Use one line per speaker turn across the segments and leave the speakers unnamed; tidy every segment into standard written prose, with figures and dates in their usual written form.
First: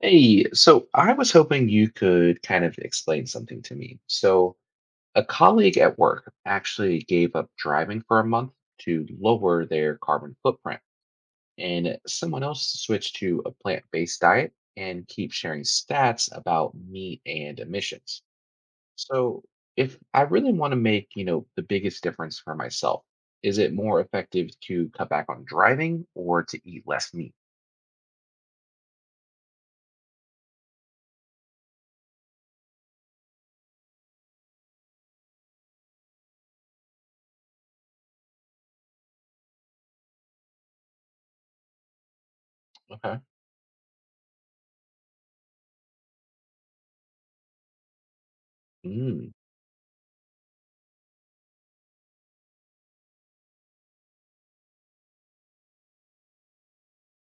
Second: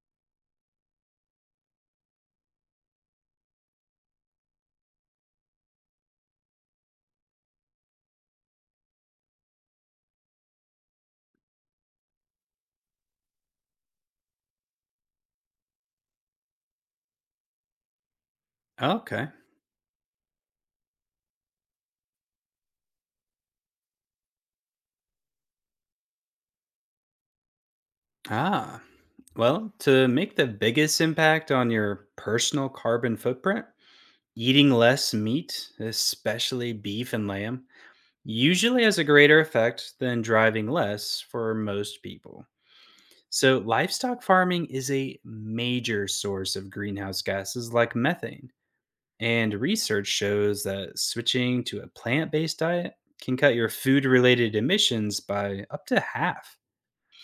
Hey, so I was hoping you could kind of explain something to me. So, a colleague at work actually gave up driving for a month to lower their carbon footprint, and someone else switched to a plant-based diet and keep sharing stats about meat and emissions.
Okay.
So, if I really want to make, you know, the biggest difference for myself, is it more effective to cut back on driving or to eat less meat?
Ah. Well, to make the biggest impact on your personal carbon footprint, eating less meat, especially beef and lamb, usually has a greater effect than driving less for most people.
Okay.
So, livestock farming is a major source of greenhouse gases like methane.
Mm,
And research shows that switching to a plant based diet can cut your food related emissions by up to half.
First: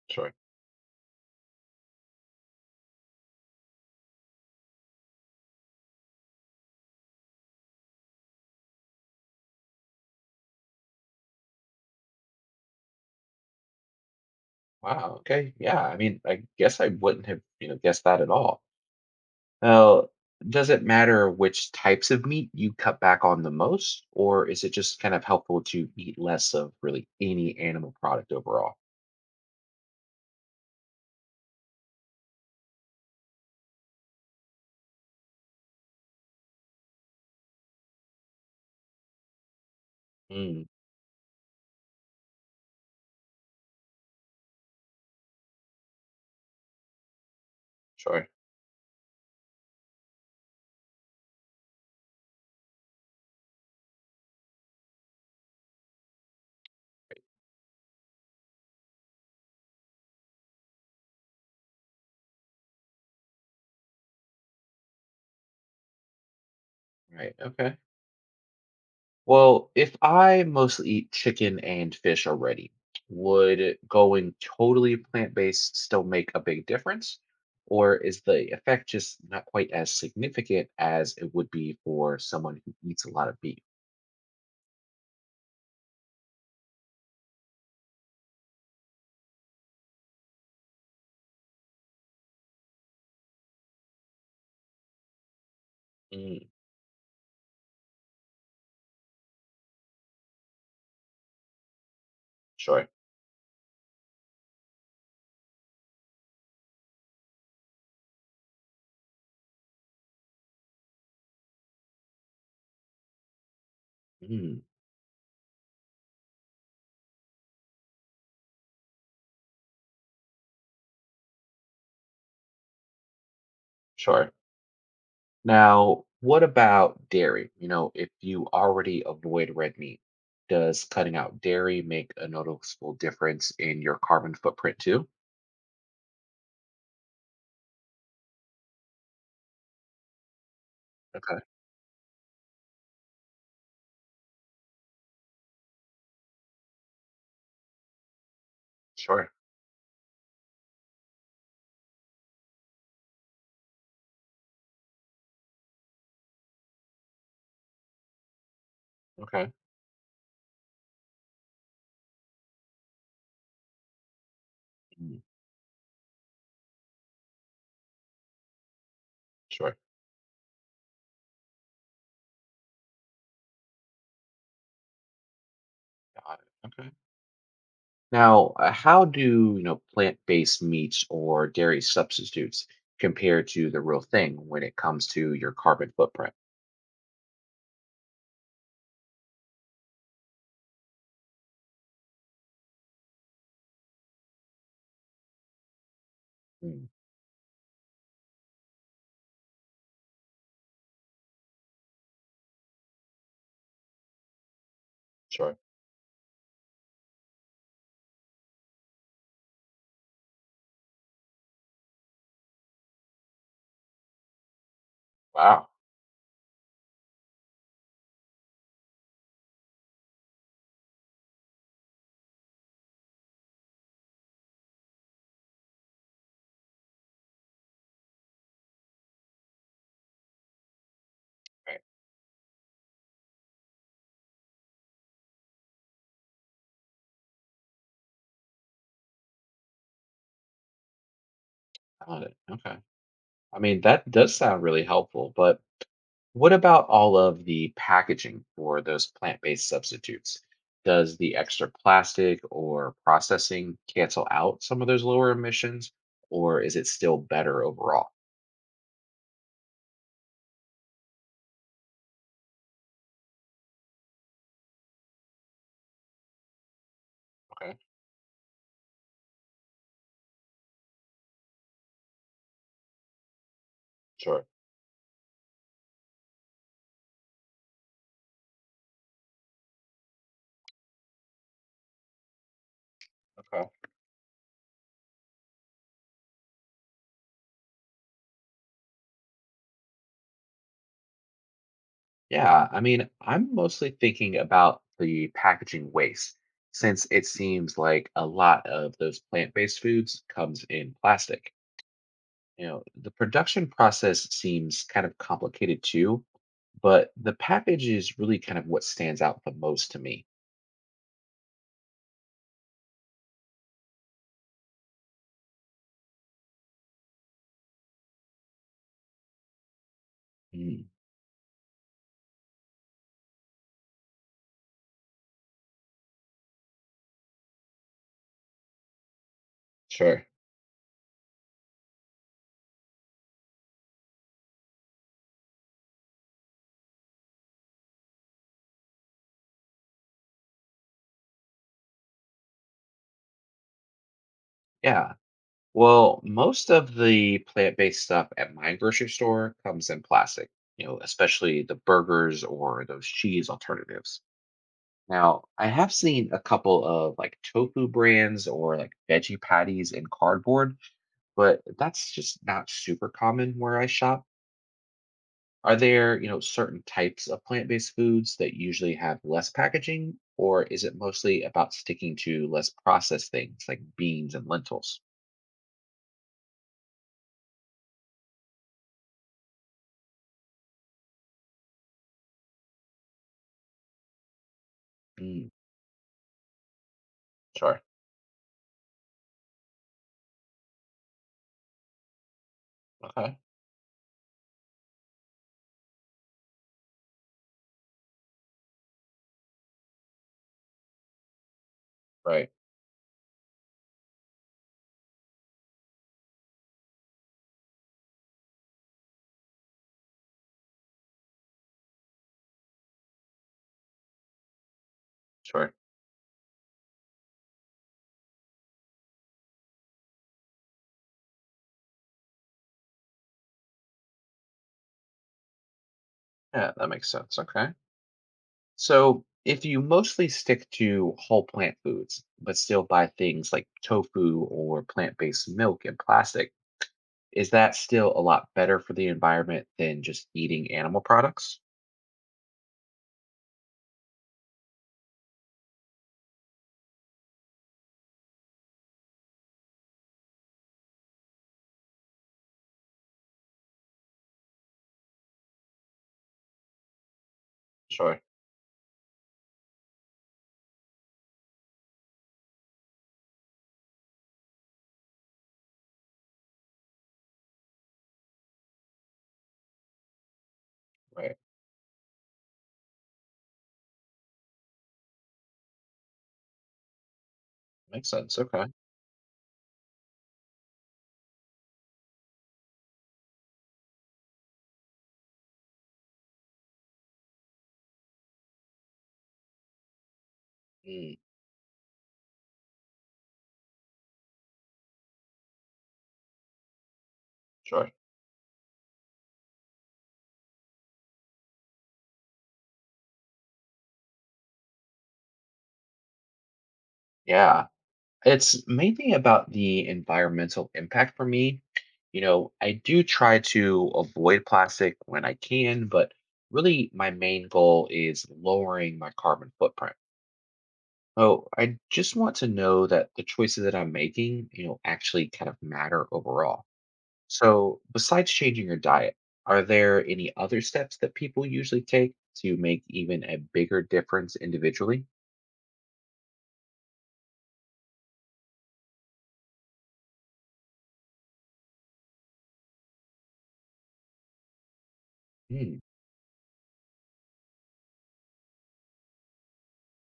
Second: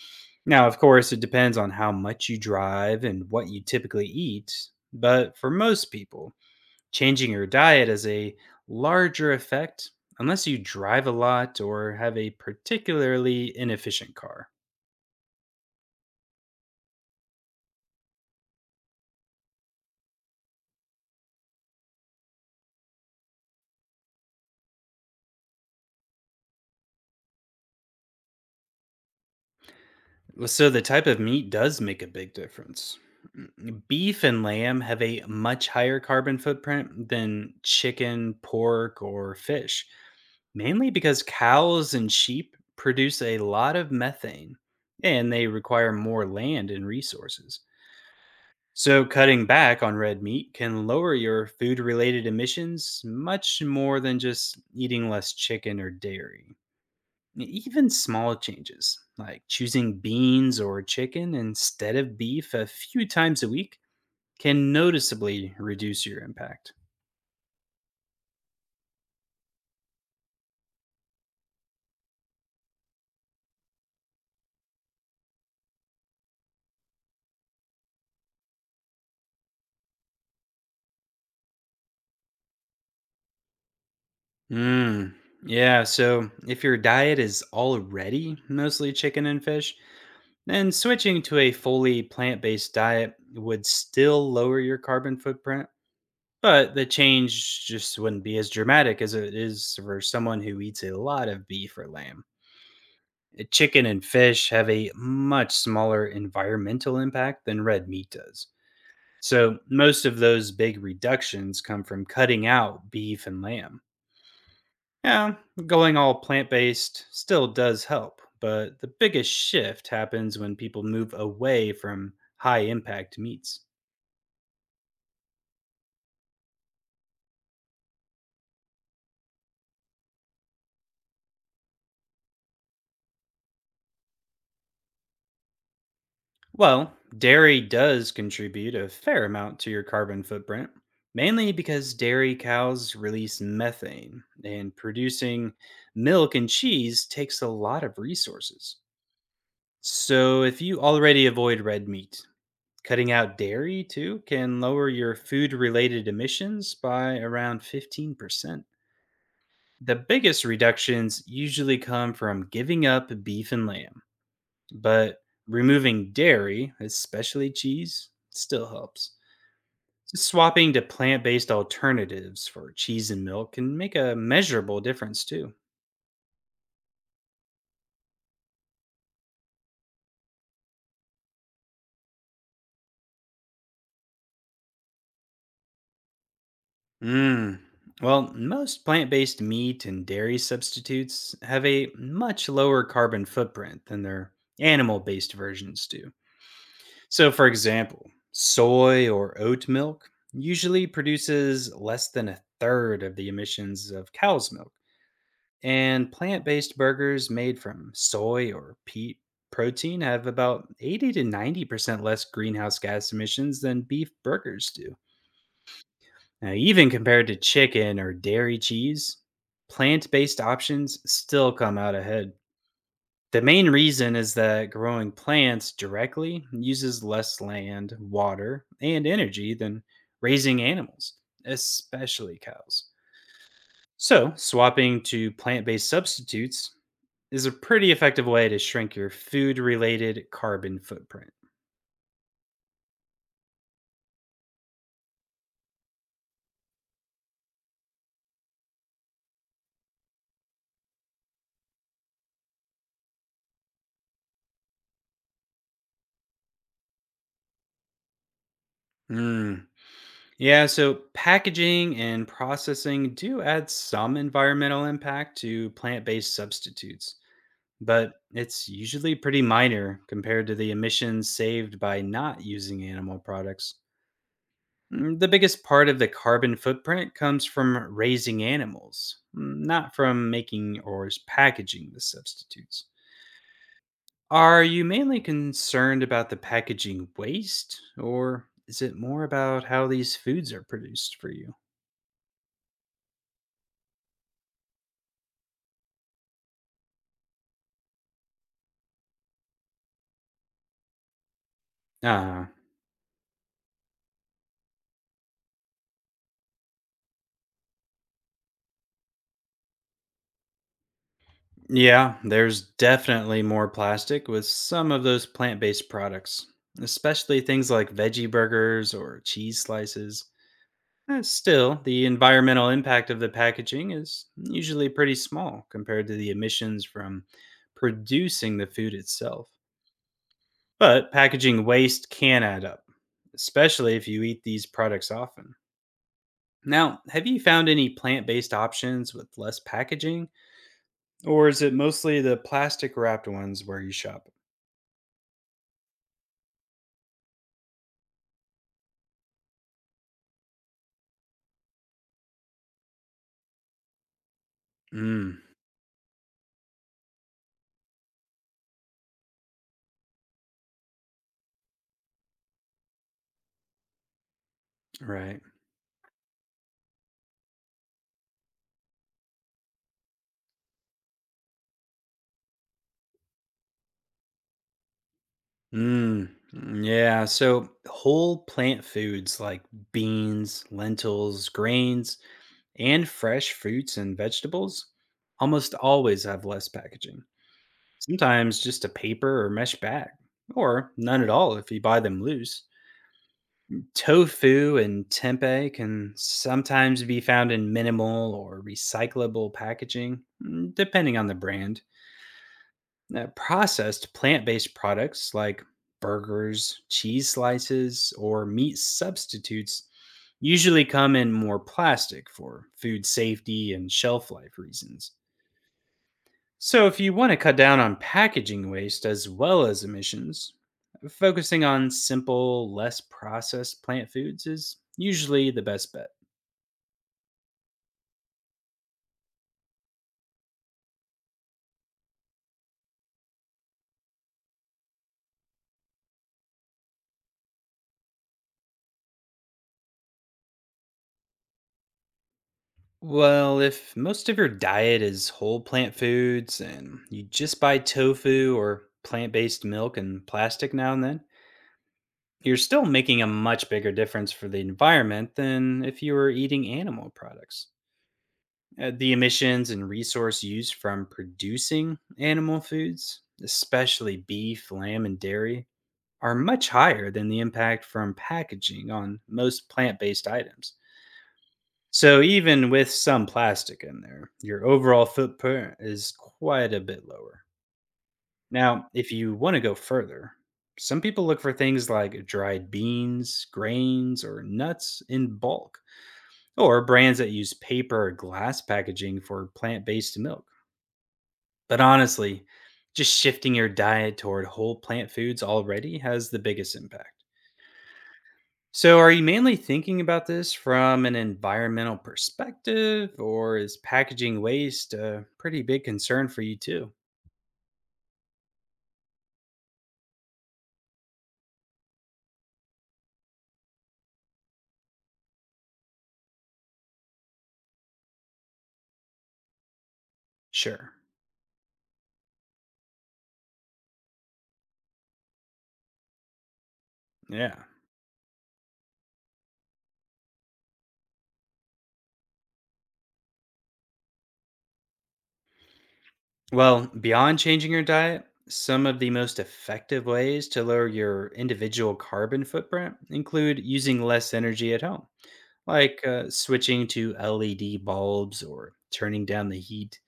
sure.
Now, of course, it depends on how much you drive and what you typically eat, but for most people, changing your diet has a larger effect unless you drive a lot or have a particularly inefficient car.
Wow, okay. Yeah, I mean, I guess I wouldn't have, you know, guessed that at all. Now, does it matter which types of meat you cut back on the most, or is it just kind of helpful to eat less of really any animal product overall?
So, the type of meat does make a big difference. Beef and lamb have a much higher carbon footprint than chicken, pork, or fish.
Mm,
Mainly because cows and sheep produce a lot of methane and they require more land and resources.
sure.
So, cutting back on red meat can lower your food related emissions much more than just eating less chicken or dairy. Even small changes, like choosing beans or chicken instead of beef a few times a week, can noticeably reduce your impact.
Right. Okay. Well, if I mostly eat chicken and fish already, would going totally plant-based still make a big difference? Or is the effect just not quite as significant as it would be for someone who eats a lot of beef?
Mm, yeah, so if your diet is already mostly chicken and fish, then switching to a fully plant based diet would still lower your carbon footprint,
Mm,
but the change just wouldn't be as dramatic as it is for someone who eats a lot of beef or lamb.
sure.
Chicken and fish have a much smaller environmental impact than red meat does. So most of those big reductions come from cutting out beef and lamb.
Mm,
Yeah, going all plant based still does help, but the biggest shift happens when people move away from high impact meats.
sure. Now, what about dairy? You know, if you already avoid red meat, does cutting out dairy make a noticeable difference in your carbon footprint too?
Well, dairy does contribute a fair amount to your carbon footprint,
Okay,
mainly because dairy cows release methane, and producing milk and cheese takes a lot of resources.
sure.
So, if you already avoid red meat, cutting out dairy too can lower your food related emissions by around 15%.
Okay,
The biggest reductions usually come from giving up beef and lamb,
mm,
but removing dairy, especially cheese, still helps.
sure.
Swapping to plant based alternatives for cheese and milk can make a measurable difference too.
Got it. Okay. Now, how do you know plant-based meats or dairy substitutes compare to the real thing when it comes to your carbon footprint?
Mm. Well, most plant based meat and dairy substitutes have a much lower carbon footprint than their animal based versions do.
Mm,
So, for example, soy or oat milk usually produces less than a third of the emissions of cow's milk.
sure.
And plant based burgers made from soy or peat protein have about 80 to 90% less greenhouse gas emissions than beef burgers do.
Wow.
Now, even compared to chicken or dairy cheese, plant based options still come out ahead. The main reason is that growing plants directly uses less land, water, and energy than raising animals,
Right.
especially cows. So, swapping to plant based substitutes is a pretty effective way to shrink your food related carbon footprint.
Got it. Okay. I mean, that does sound really helpful, but what about all of the packaging for those plant-based substitutes? Does the extra plastic or processing cancel out some of those lower emissions, or is it still better overall?
Mm. Yeah, so packaging and processing do add some environmental impact to plant based substitutes,
Okay.
but it's usually pretty minor compared to the emissions saved by not using animal products.
Sure.
The biggest part of the carbon footprint comes from raising animals, not from making or packaging the substitutes.
Okay.
Are you mainly concerned about the packaging waste, or is it more about how these foods are produced for you?
Yeah, I mean, I'm mostly thinking about the packaging waste, since it seems like a lot of those plant-based foods comes in plastic.
Ah,
You know, the production process seems kind of complicated too, but the package is really kind of what stands out the most to me.
Yeah, there's definitely more plastic with some of those plant based products, especially things like veggie burgers or cheese slices.
Mm,
Still, the environmental impact of the packaging is usually pretty small compared to the emissions from producing the food itself.
sure.
But packaging waste can add up, especially if you eat these products often. Now, have you found any plant based options with less packaging, or is it mostly the plastic wrapped ones where you shop?
Yeah. Well, most of the plant-based stuff at my grocery store comes in plastic, you know, especially the burgers or those cheese alternatives.
Mm,
Now, I have seen a couple of like tofu brands or like veggie patties in cardboard, but that's just not super common where I shop.
right.
Are there, you know, certain types of plant-based foods that usually have less packaging, or is it mostly about sticking to less processed things like beans and lentils?
Yeah. So whole plant foods like beans, lentils, grains, and fresh fruits and vegetables
Mm,
almost always have less packaging.
sure.
Sometimes just a paper or mesh bag, or none at all if you buy them loose.
Okay.
Tofu and tempeh can sometimes be found in minimal or recyclable packaging, mm, depending on the brand.
Right.
Processed plant based products like burgers, cheese slices, or meat substitutes usually come in more plastic for food safety and shelf life reasons.
Sure.
So, if you want to cut down on packaging waste as well as emissions, focusing on simple, less processed plant foods is usually the best bet.
Yeah, that makes sense. Okay. So, if you mostly stick to whole plant foods, but still buy things like tofu or plant based milk and plastic, is that still a lot better for the environment than just eating animal products?
Well, if most of your diet is whole plant foods and you just buy tofu or plant based milk and plastic now and then, you're still making a much bigger difference for the environment than if you were eating animal products.
Sure.
The emissions and resource used from producing animal foods, especially beef, lamb, and dairy, are much higher than the impact from packaging on most plant based items.
Right.
So even with some plastic in there, your overall footprint is quite a bit lower.
Makes sense. Okay.
Now, if you want to go further, some people look for things like dried beans, grains, or nuts in bulk, or brands that use paper or glass packaging for plant based milk.
Mm,
But honestly, just shifting your diet toward whole plant foods already has the biggest impact.
sure.
So, are you mainly thinking about this from an environmental perspective, or is packaging waste a pretty big concern for you too?
Yeah. It's mainly about the environmental impact for me. You know, I do try to avoid plastic when I can, but really my main goal is lowering my carbon footprint.
Sure.
Oh, I just want to know that the choices that I'm making, you know, actually kind of matter overall.
Yeah.
So, besides changing your diet, are there any other steps that people usually take to make even a bigger difference individually?
Well, beyond changing your diet, some of the most effective ways to lower your individual carbon footprint include using less energy at home,
Hmm,
like switching to LED bulbs or turning down the heat.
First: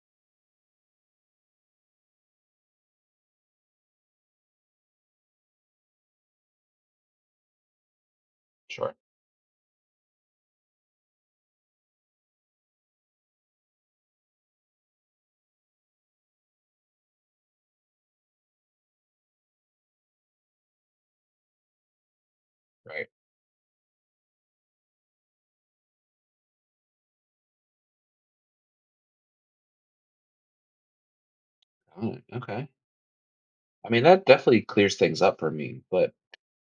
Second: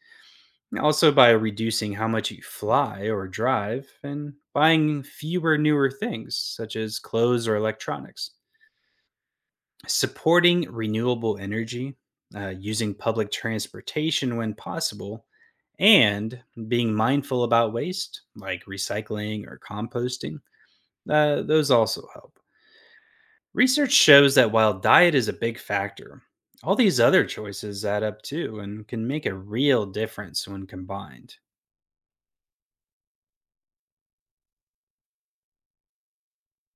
Also by reducing how much you fly or drive and buying fewer newer things such as clothes or electronics.
sure.
Supporting renewable energy, using public transportation when possible, and being mindful about waste like recycling or composting, those also help.
Right.
Research shows that while diet is a big factor, all these other choices add up too and can make a real difference when combined.
Oh, okay. I mean, that definitely clears things up for me. But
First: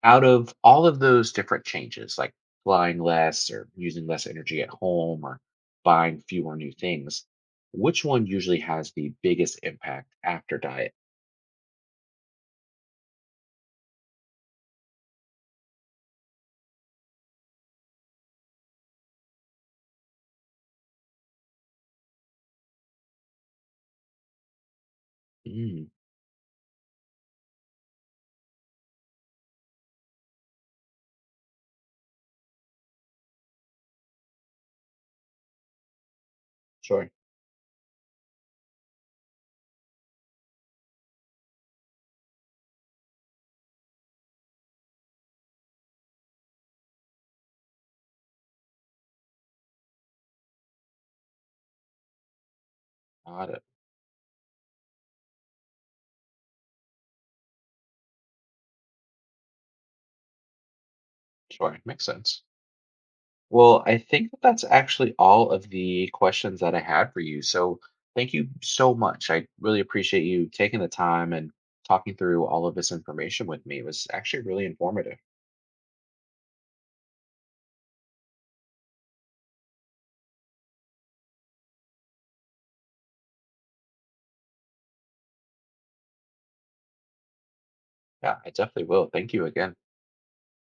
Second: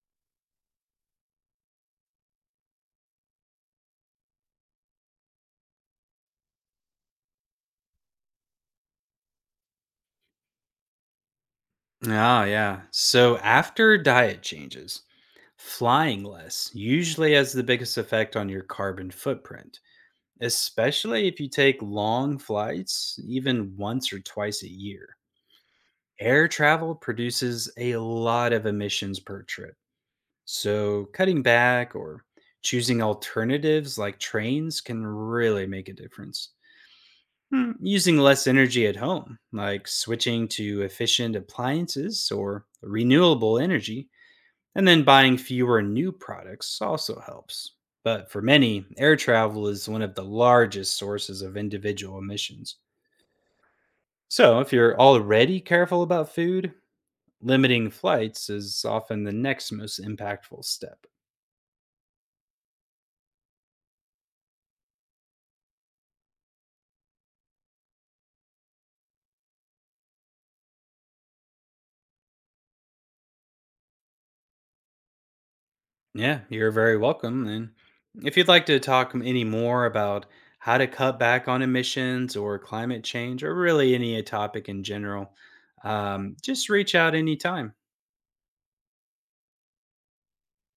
out of all of those different changes, like flying less or using less energy at home or buying fewer new things, which one usually has the biggest impact after diet?
Yeah. So after diet changes, flying less usually has the biggest effect on your carbon footprint, especially if you take long flights, even once or twice a year.
Mm,
Air travel produces a lot of emissions per trip. So cutting back or choosing alternatives like trains can really make a difference.
sure.
Using less energy at home, like switching to efficient appliances or renewable energy, and then buying fewer new products also helps. But for many, air travel is one of the largest sources of individual emissions.
Got it.
So if you're already careful about food, limiting flights is often the next most impactful step.
Sure. Makes sense. Well, I think that that's actually all of the questions that I had for you. So thank you so much. I really appreciate you taking the time and talking through all of this information with me. It was actually really informative.
Yeah, you're very welcome. And if you'd like to talk any more about how to cut back on emissions or climate change or really any topic in general, just reach out anytime.
Yeah, I definitely will. Thank you again.